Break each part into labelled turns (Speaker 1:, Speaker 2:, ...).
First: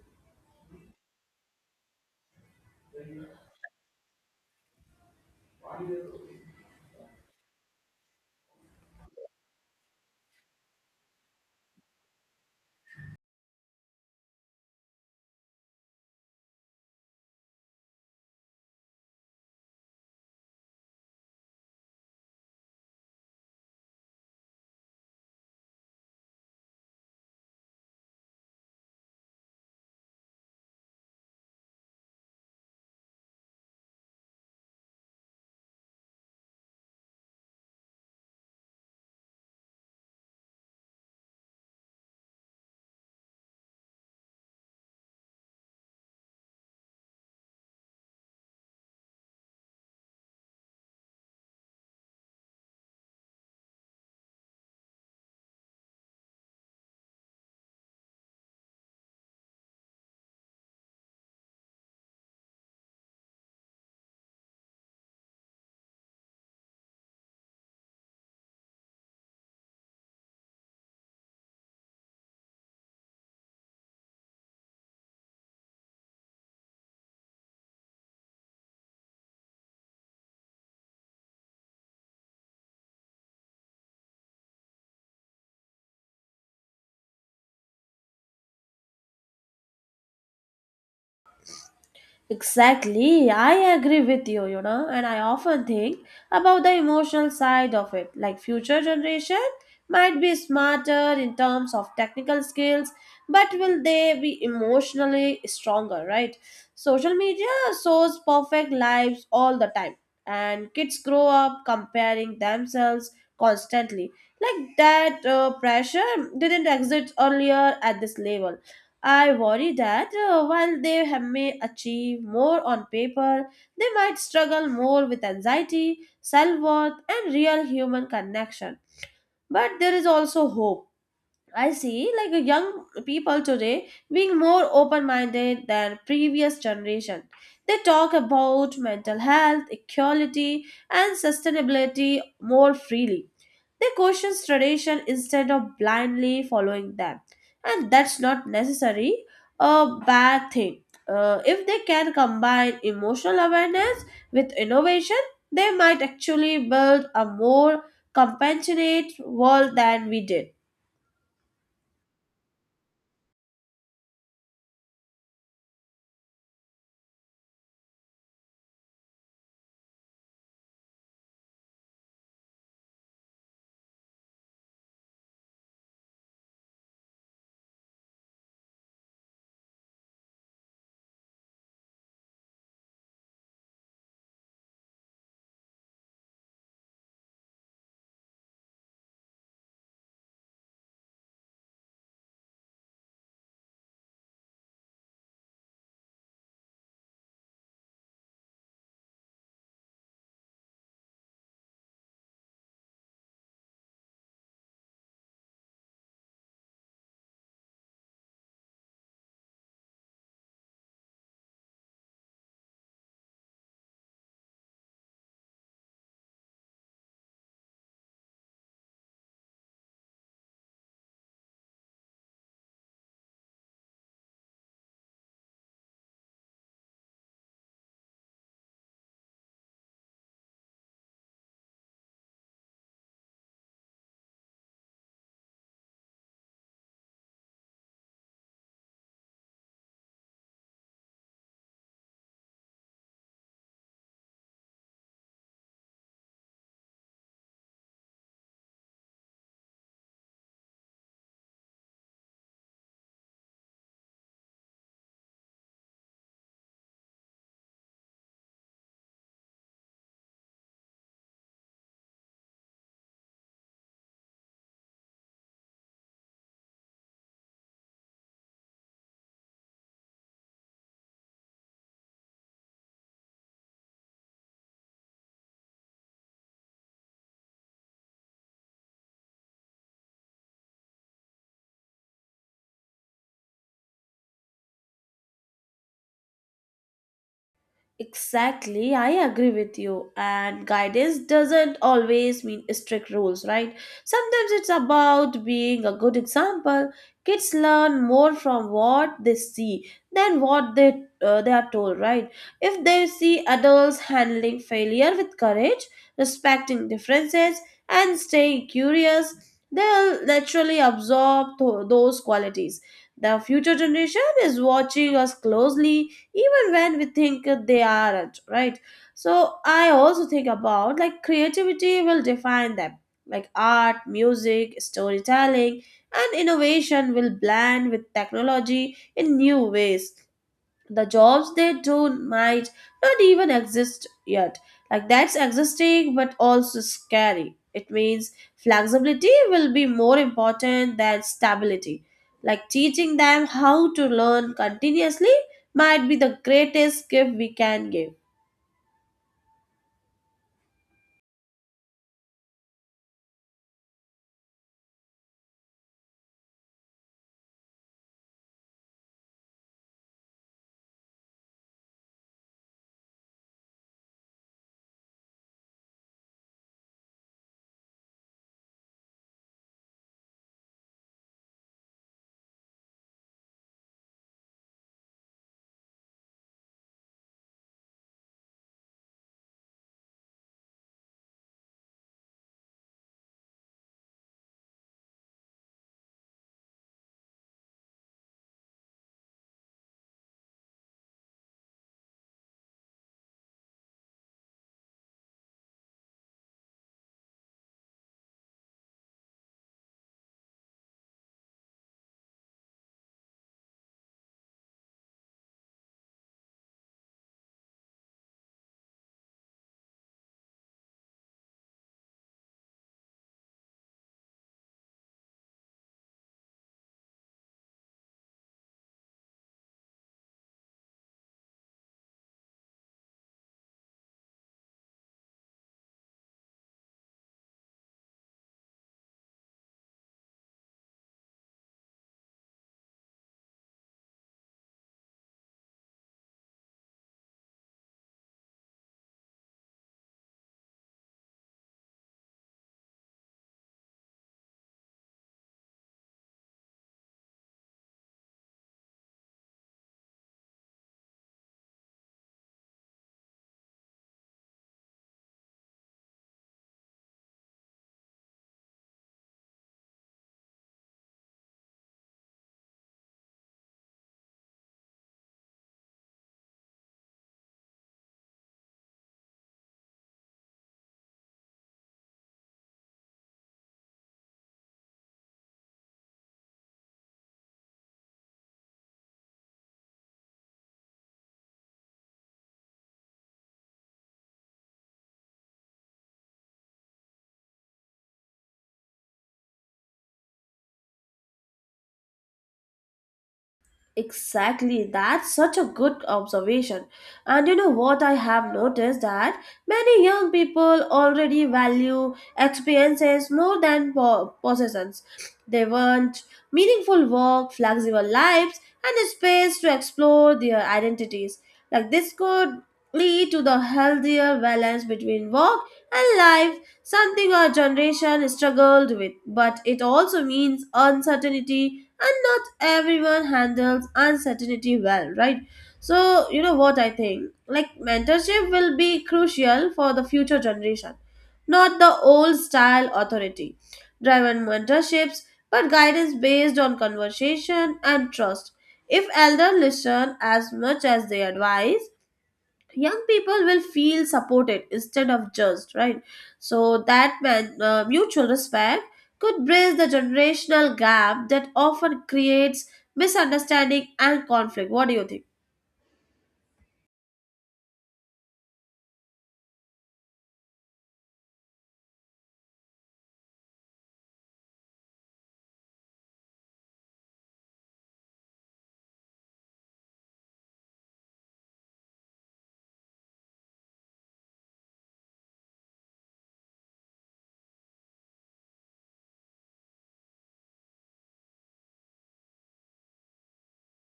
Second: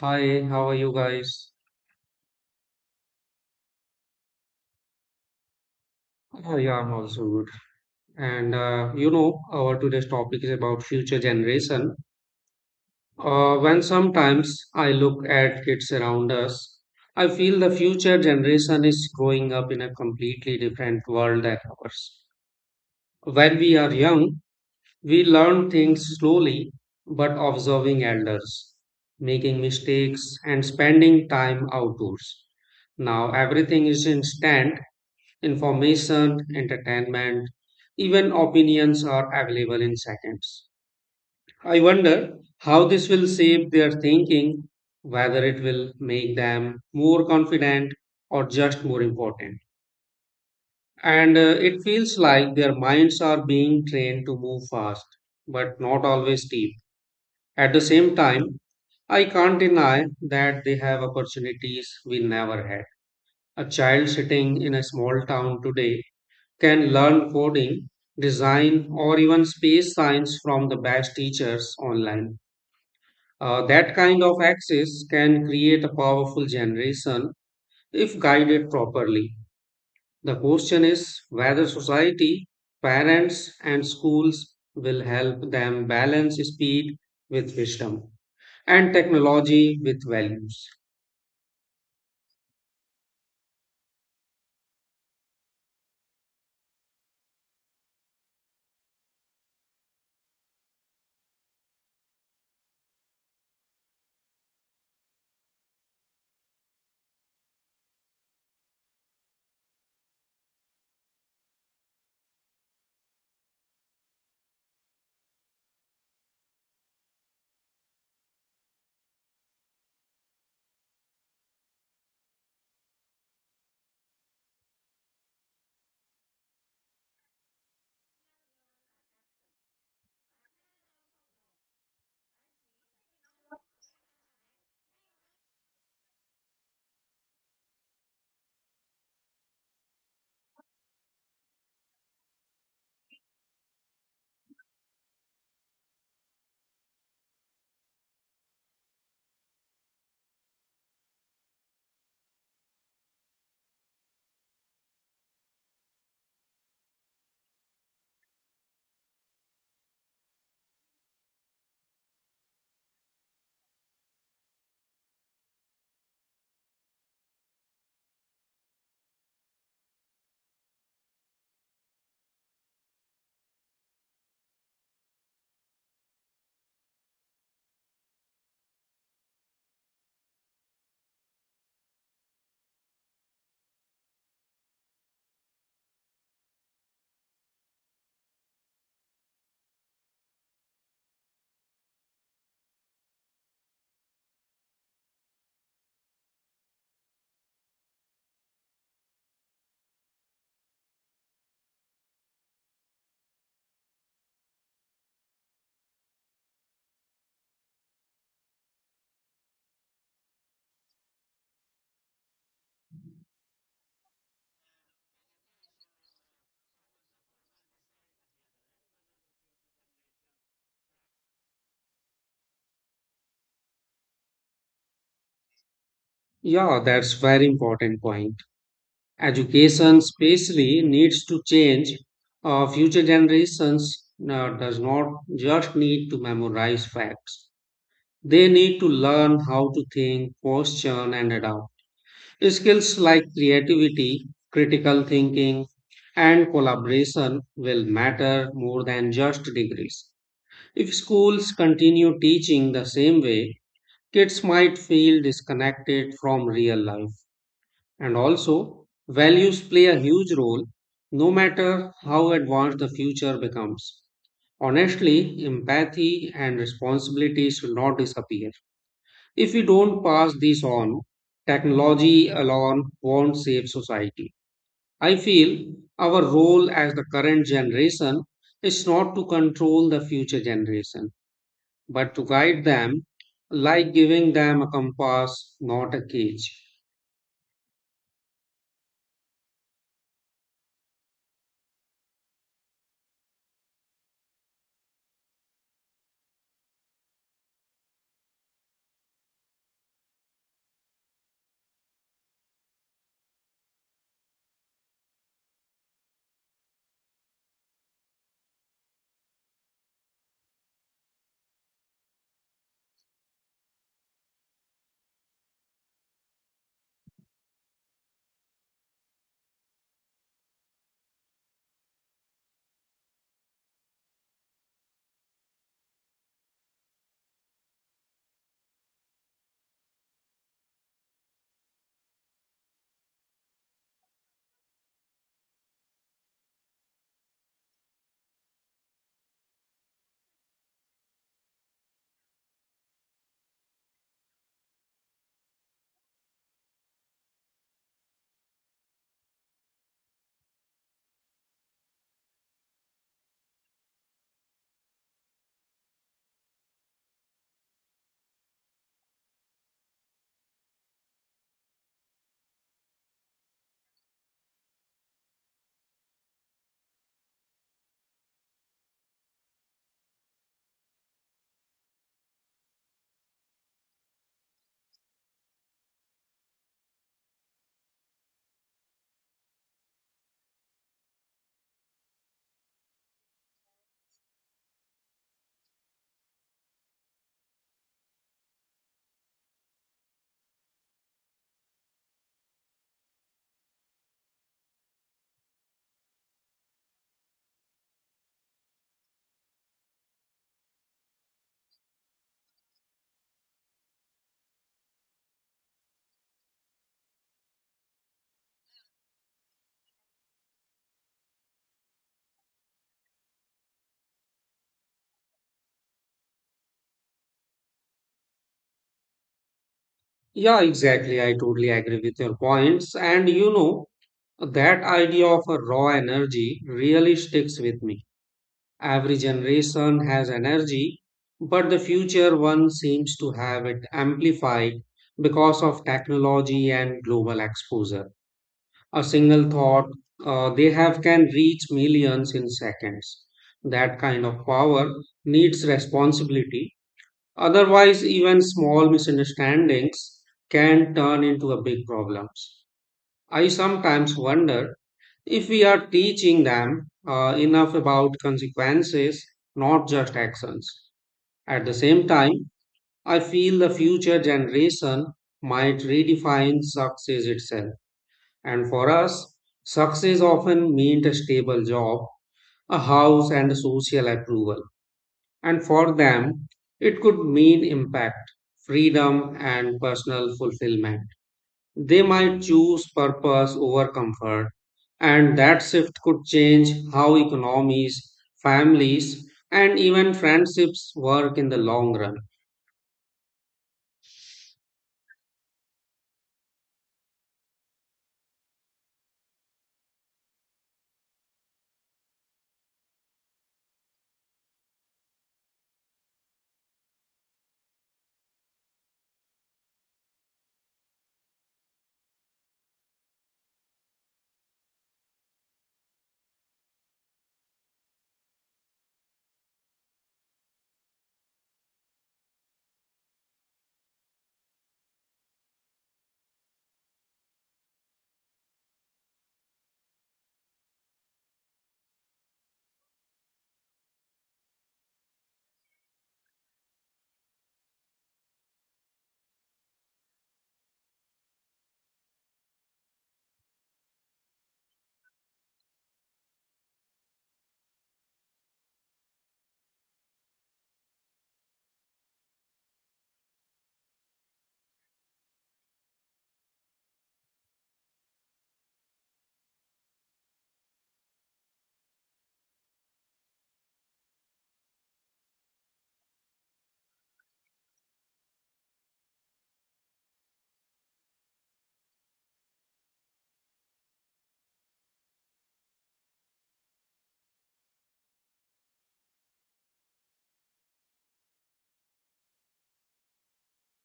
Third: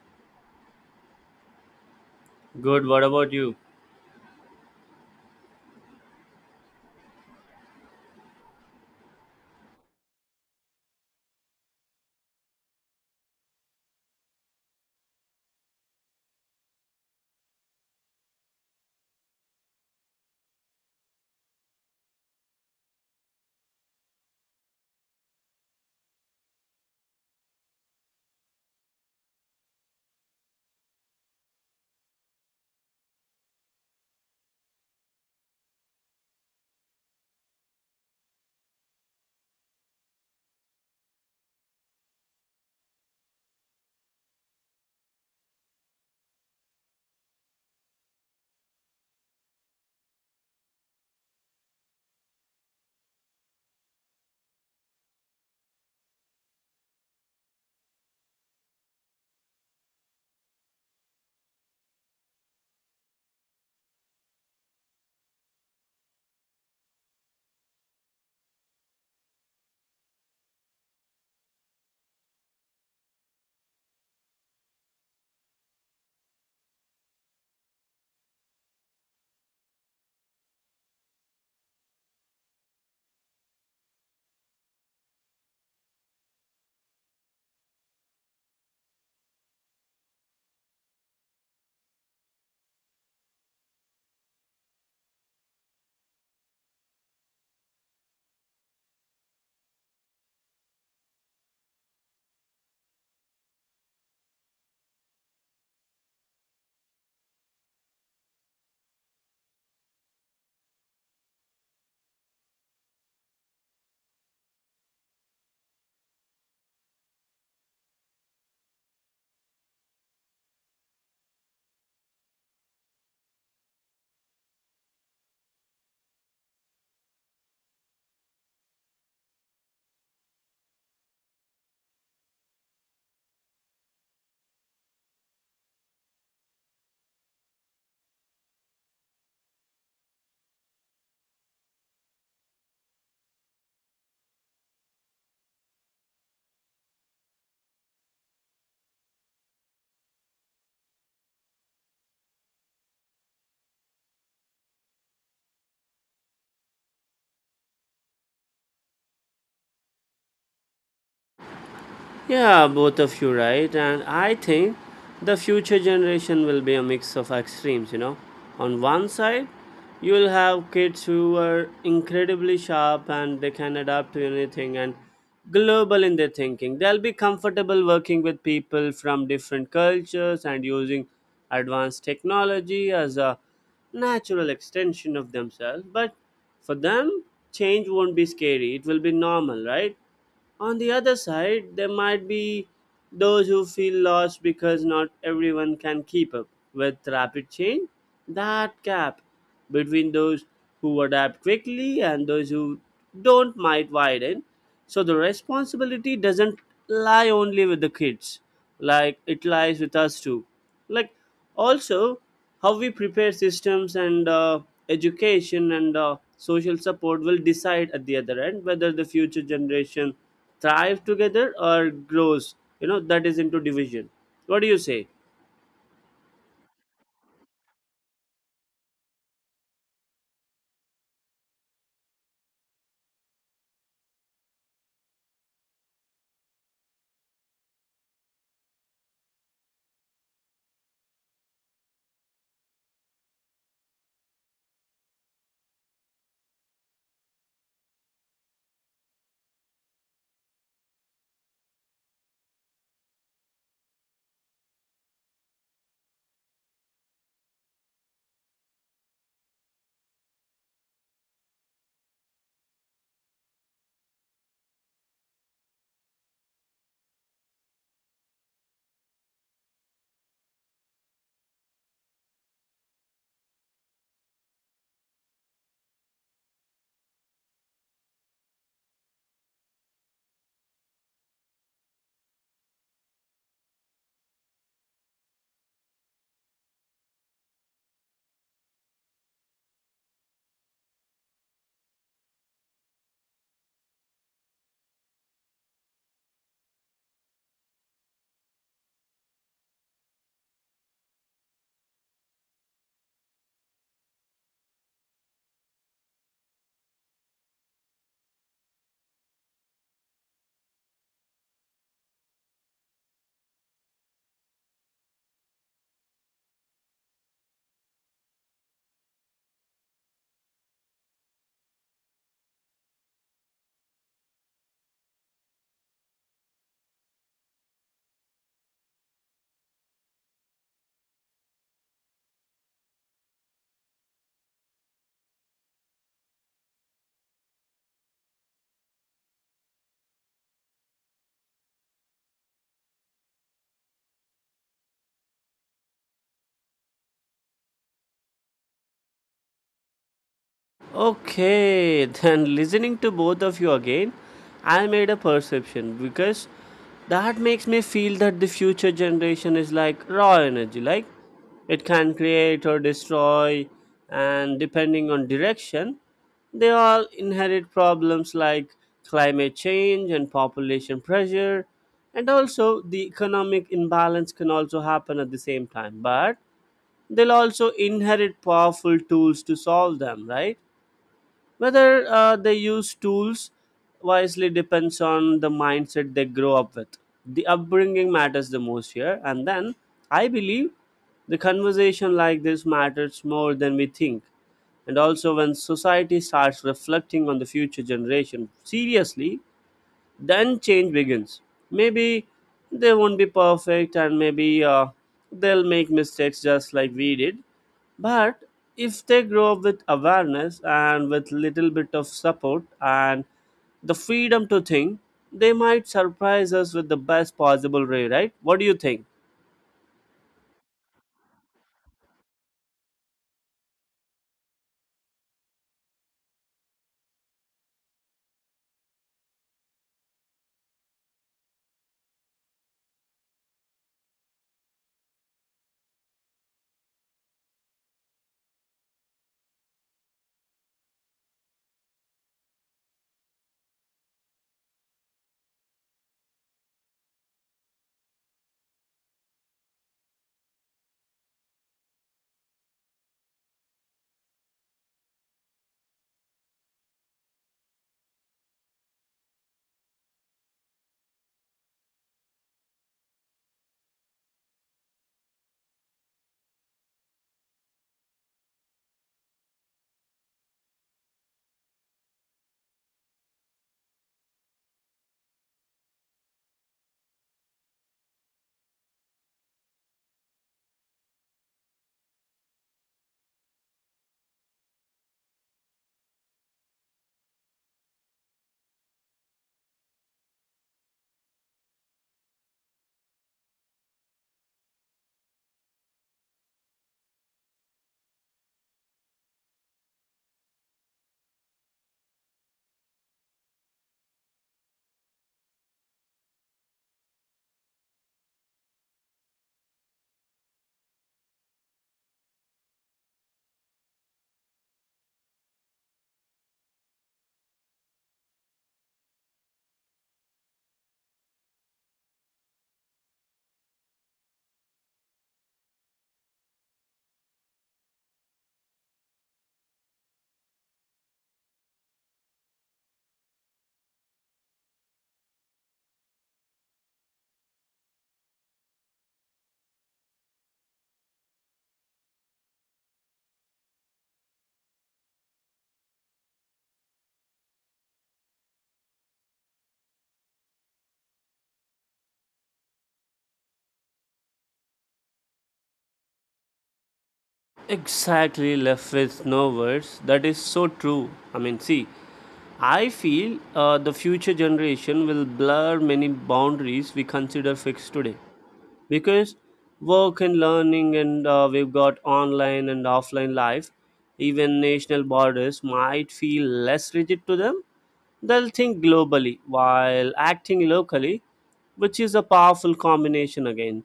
Speaker 1: Hi, how are you guys?
Speaker 2: Good. What about you?
Speaker 1: Oh, yeah, I'm also good. Our today's topic is about future generation. When sometimes I look at kids around us, I feel the future generation is growing up in a completely different world than ours. When we are young, we learn things slowly, but observing elders, making mistakes, and spending time outdoors. Now everything is instant. Information, entertainment, even opinions are available in seconds. I wonder how this will shape their thinking, whether it will make them more confident or just more important. And It feels like their minds are being trained to move fast, but not always deep. At the same time, I can't deny that they have opportunities we never had. A child sitting in a small town today can learn coding, design, or even space science from the best teachers online. That kind of access can create a powerful generation if guided properly. The question is whether society, parents, and schools will help them balance speed with wisdom and technology with values.
Speaker 3: Exactly, I agree with you, you know, and I often think about the emotional side of it. Like future generation might be smarter in terms of technical skills, but will they be emotionally stronger, right? Social media shows perfect lives all the time, and kids grow up comparing themselves constantly. Like that pressure didn't exist earlier at this level. I worry that while they have may achieve more on paper, they might struggle more with anxiety, self worth, and real human connection. But there is also hope. I see like a young people today being more open-minded than previous generation. They talk about mental health, equality and sustainability more freely. They question tradition instead of blindly following them. And that's not necessarily a bad thing. If they can combine emotional awareness with innovation, they might actually build a more compassionate world than we did.
Speaker 2: Yeah, both of you right. And I think the future generation will be a mix of extremes, you know. On one side, you'll have kids who are incredibly sharp and they can adapt to anything and global in their thinking. They'll be comfortable working with people from different cultures and using advanced technology as a natural extension of themselves. But for them, change won't be scary. It will be normal, right? On the other side, there might be those who feel lost because not everyone can keep up with rapid change. That gap between those who adapt quickly and those who don't might widen. So the responsibility doesn't lie only with the kids, like it lies with us too. Like also how we prepare systems and education and social support will decide at the other end whether the future generation thrive together or grows, you know, that is into division. What do you say?
Speaker 1: Yeah, that's very important point. Education especially needs to change. Future generations does not just need to memorize facts. They need to learn how to think, question, and adapt. Skills like creativity, critical thinking, and collaboration will matter more than just degrees. If schools continue teaching the same way, kids might feel disconnected from real life. And also, values play a huge role no matter how advanced the future becomes. Honestly, empathy and responsibility should not disappear. If we don't pass these on, technology alone won't save society. I feel our role as the current generation is not to control the future generation, but to guide them, like giving them a compass, not a cage.
Speaker 3: Exactly, I agree with you. And guidance doesn't always mean strict rules, right? Sometimes it's about being a good example. Kids learn more from what they see than what they are told, right? If they see adults handling failure with courage, respecting differences, and staying curious, they'll naturally absorb those qualities. The future generation is watching us closely even when we think they aren't, right. So I also think about like creativity will define them, like art, music, storytelling and innovation will blend with technology in new ways. The jobs they do might not even exist yet, like that's existing but also scary. It means flexibility will be more important than stability, like teaching them how to learn continuously might be the greatest gift we can give.
Speaker 2: Okay, then listening to both of you again, I made a perception because that makes me feel that the future generation is like raw energy, like it can create or destroy, and depending on direction, they all inherit problems like climate change and population pressure, and also the economic imbalance can also happen at the same time, but they'll also inherit powerful tools to solve them, right? Whether they use tools wisely depends on the mindset they grow up with. The upbringing matters the most here, and then I believe the conversation like this matters more than we think. And also, when society starts reflecting on the future generation seriously, then change begins. Maybe they won't be perfect, and maybe they'll make mistakes just like we did, but if they grow up with awareness and with little bit of support and the freedom to think, they might surprise us with the best possible way. Right? What do you think?
Speaker 1: Yeah, exactly. I totally agree with your points. And you know, that idea of a raw energy really sticks with me. Every generation has energy, but the future one seems to have it amplified because of technology and global exposure. A single thought they have can reach millions in seconds. That kind of power needs responsibility. Otherwise, even small misunderstandings can turn into a big problems. I sometimes wonder if we are teaching them enough about consequences, not just actions. At the same time, I feel the future generation might redefine success itself. And for us, success often meant a stable job, a house, and social approval. And for them, it could mean impact, freedom, and personal fulfillment. They might choose purpose over comfort, and that shift could change how economies, families, and even friendships work in the long run.
Speaker 3: Exactly, that's such a good observation. And you know what, I have noticed that many young people already value experiences more than possessions. They want meaningful work, flexible lives, and a space to explore their identities. Like this could lead to the healthier balance between work and life, something our generation struggled with. But it also means uncertainty, and not everyone handles uncertainty well, right? So you know what I think, like mentorship will be crucial for the future generation, not the old style authority driven mentorships, but guidance based on conversation and trust. If elders listen as much as they advise, young people will feel supported instead of judged, right? So that mutual respect could bridge the generational gap that often creates misunderstanding and conflict. What do you think?
Speaker 2: Exactly, left with no words. That is so true. I mean, see, I feel the future generation will blur many boundaries we consider fixed today, because work and learning and we've got online and offline life, even national borders might feel less rigid to them. They'll think globally while acting locally, which is a powerful combination. Again,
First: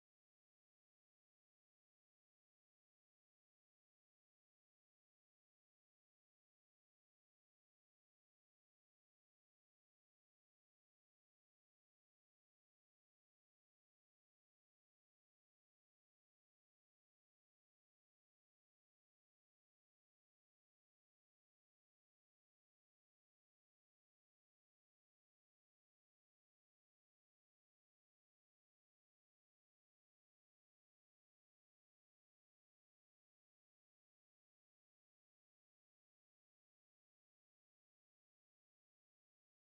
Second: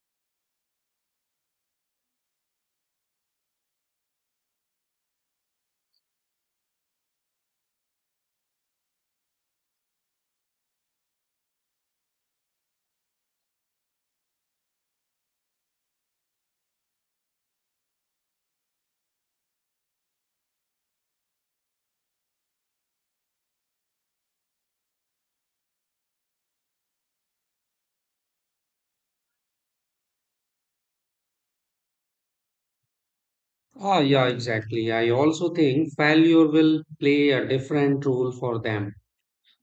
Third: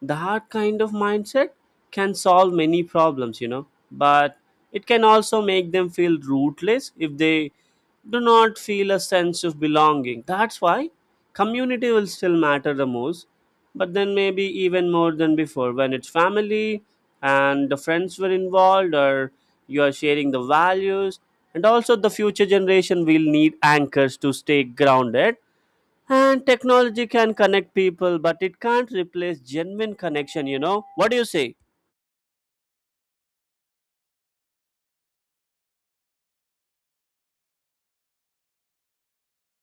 Speaker 2: that kind of mindset can solve many problems, you know. But it can also make them feel rootless if they do not feel a sense of belonging. That's why community will still matter the most, but then maybe even more than before, when it's family and the friends were involved, or you are sharing the values. And also, the future generation will need anchors to stay grounded, and technology can connect people but it can't replace genuine connection, you know. What do you say?
Speaker 1: Ah, yeah, exactly. I also think failure will play a different role for them.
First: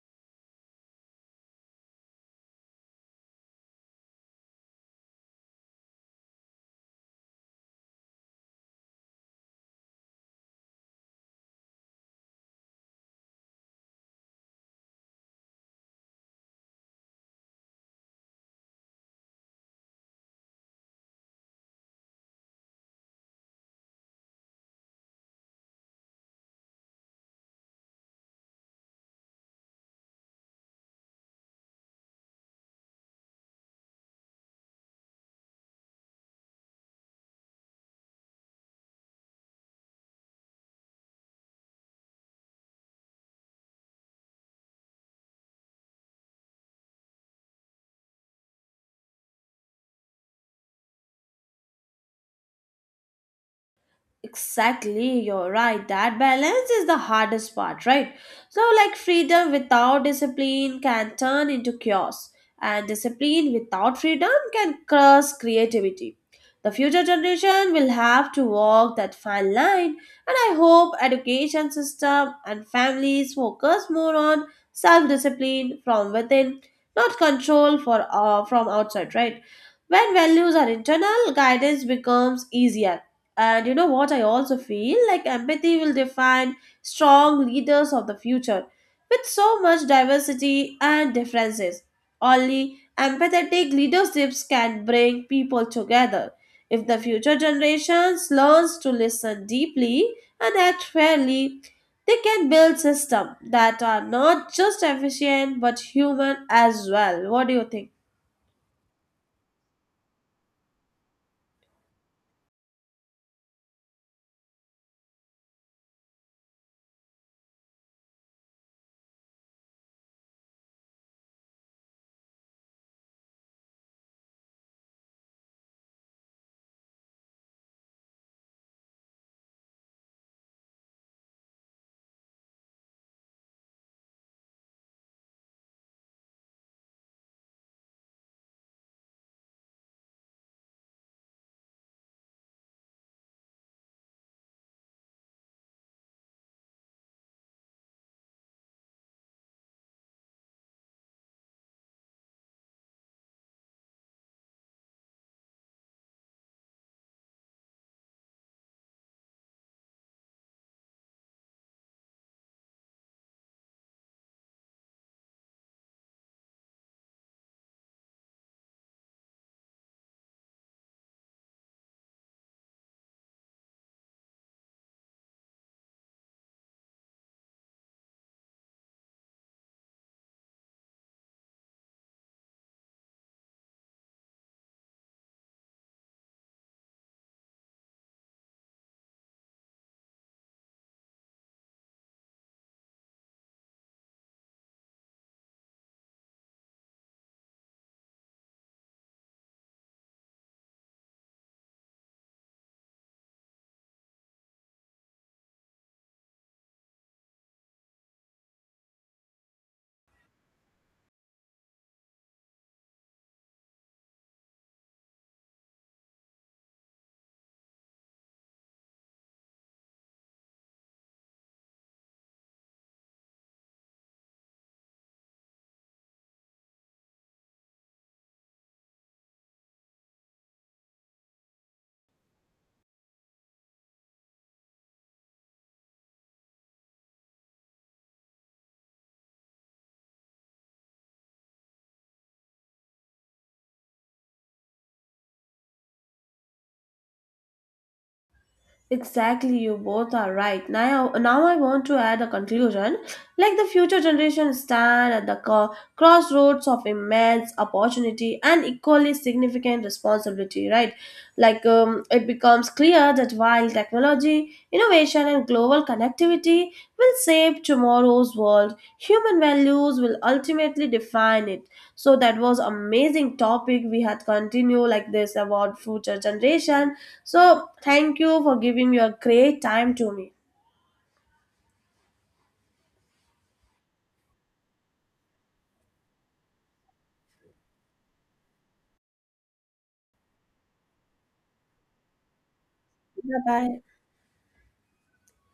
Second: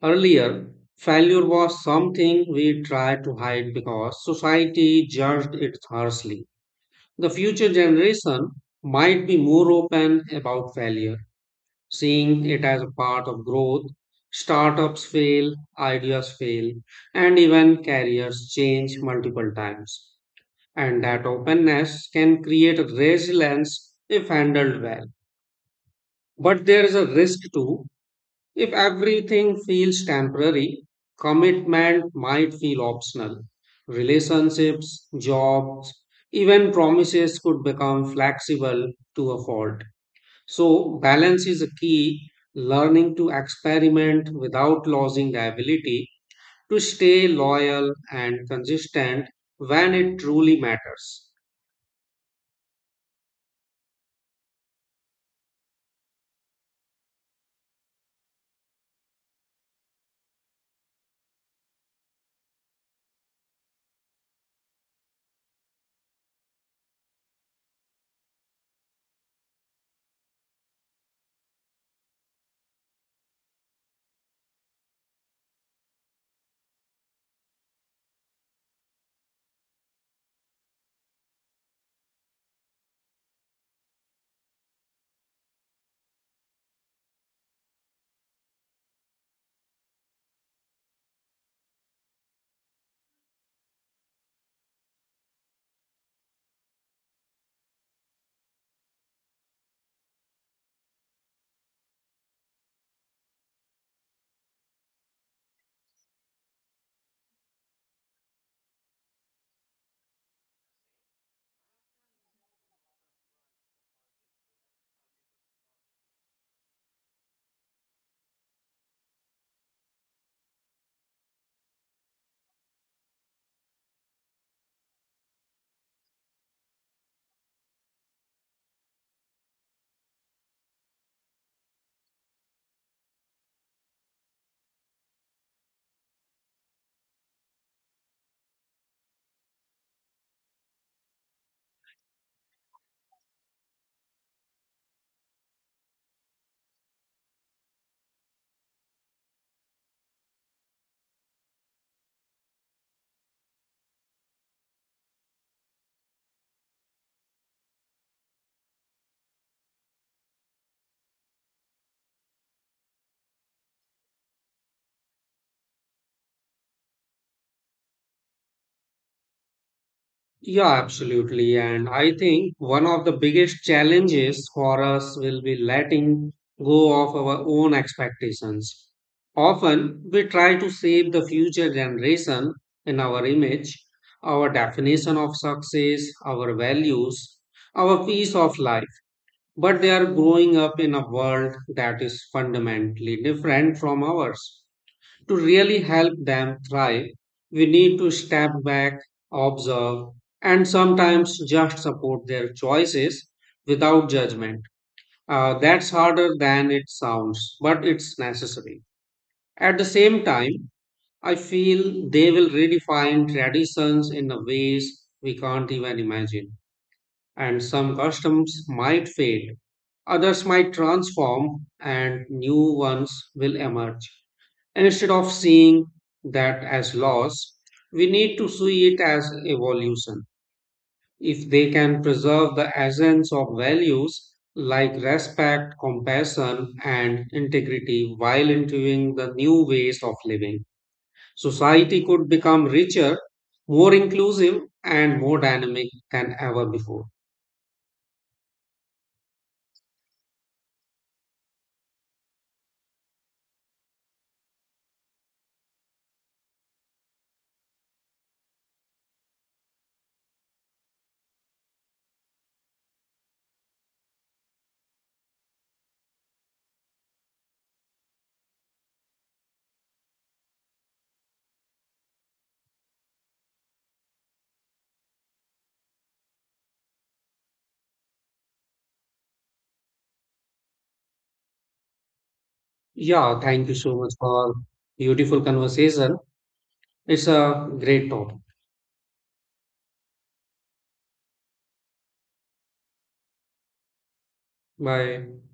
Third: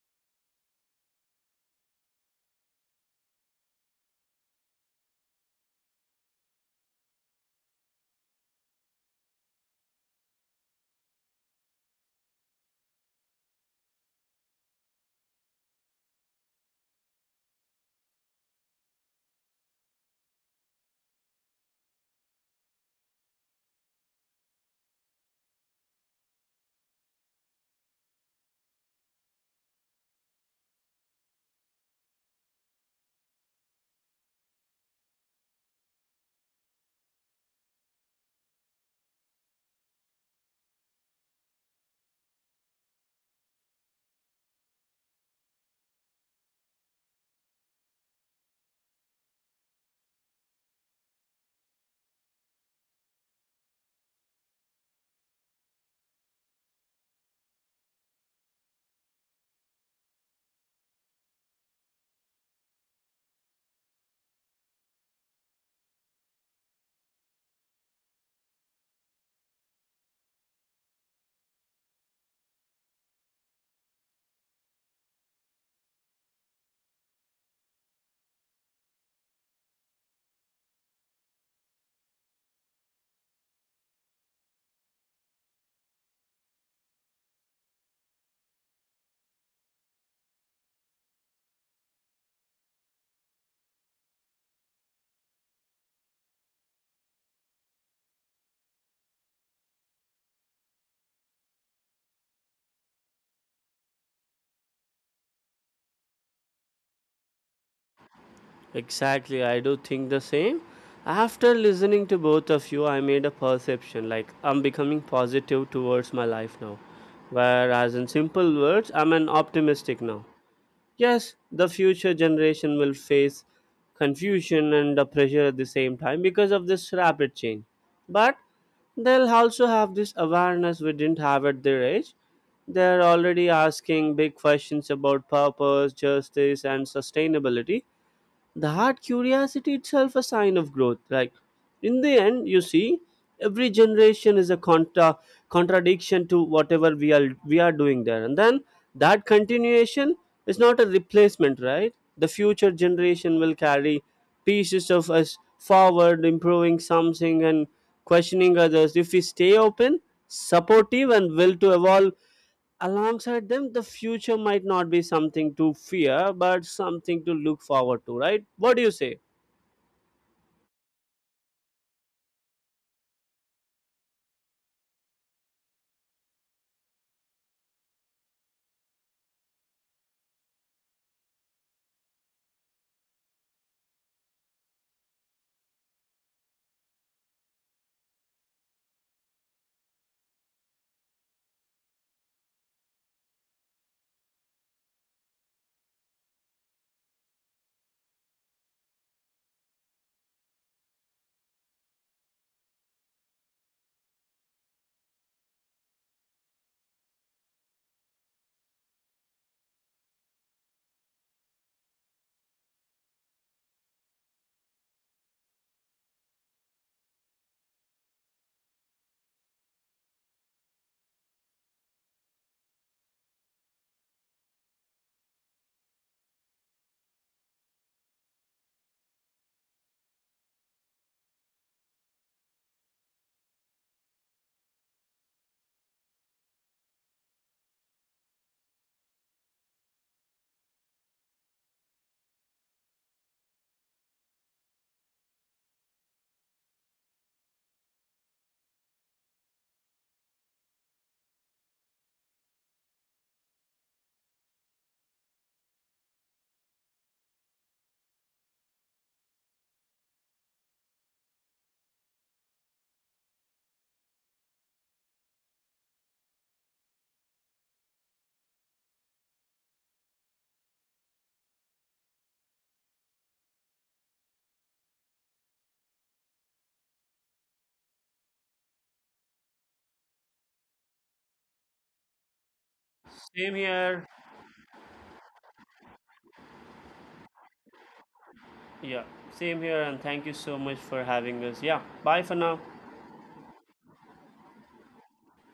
Speaker 1: Earlier, failure was something we tried to hide because society judged it harshly. The future generation might be more open about failure, seeing it as a part of growth. Startups fail, ideas fail, and even careers change multiple times. And that openness can create resilience if handled well. But there is a risk too if everything feels temporary, commitment might feel optional. Relationships, jobs, even promises could become flexible to a fault. So, balance is a key, learning to experiment without losing the ability to stay loyal and consistent when it truly matters.
Speaker 3: Exactly, you're right. That balance is the hardest part, right? So, like, freedom without discipline can turn into chaos, and discipline without freedom can crush creativity. The future generation will have to walk that fine line, and I hope education system and families focus more on self-discipline from within, not control for from outside, right? When values are internal, guidance becomes easier. And you know what? I also feel like empathy will define strong leaders of the future. With so much diversity and differences, only empathetic leaderships can bring people together. If the future generations learns to listen deeply and act fairly, they can build systems that are not just efficient but human as well. What do you think?
Speaker 2: Exactly, I do think the same. After listening to both of you, I made a perception like I'm becoming positive towards my life now. Whereas, in simple words, I'm an optimistic now. Yes, the future generation will face confusion and the pressure at the same time because of this rapid change. But they'll also have this awareness we didn't have at their age. They're already asking big questions about purpose, justice, and sustainability. That curiosity itself a sign of growth. Like, in the end, you see, every generation is a contradiction to whatever we are doing there, and then that continuation is not a replacement, right? The future generation will carry pieces of us forward, improving something and questioning others. If we stay open, supportive, and will to evolve alongside them, the future might not be something to fear but something to look forward to. Right? What do you say?
Speaker 1: Yeah, absolutely. And I think one of the biggest challenges for us will be letting go of our own expectations. Often we try to save the future generation in our image, our definition of success, our values, our piece of life. But they are growing up in a world that is fundamentally different from ours. To really help them thrive, we need to step back, observe, and sometimes just support their choices without judgment. That's harder than it sounds, but it's necessary. At the same time, I feel they will redefine traditions in a ways we can't even imagine, and some customs might fade, others might transform, and new ones will emerge. And instead of seeing that as loss, we need to see it as evolution. If they can preserve the essence of values like respect, compassion, and integrity while interviewing the new ways of living, society could become richer, more inclusive, and more dynamic than ever before.
Speaker 3: Exactly, you both are right. Now I want to add a conclusion. Like the future generations stand at the crossroads of immense opportunity and equally significant responsibility, right? It becomes clear that while technology, innovation, and global connectivity will shape tomorrow's world, human values will ultimately define it. So that was amazing topic we had continue like this about future generation so, thank you for giving your great time to me.
Speaker 1: Yeah,
Speaker 2: Same
Speaker 1: thank you so
Speaker 2: here.
Speaker 1: much for beautiful conversation. It's a great topic.
Speaker 2: Yeah, same here. And thank you so much for having us. Yeah, bye for now.
Speaker 3: Bye bye.
Speaker 1: Bye.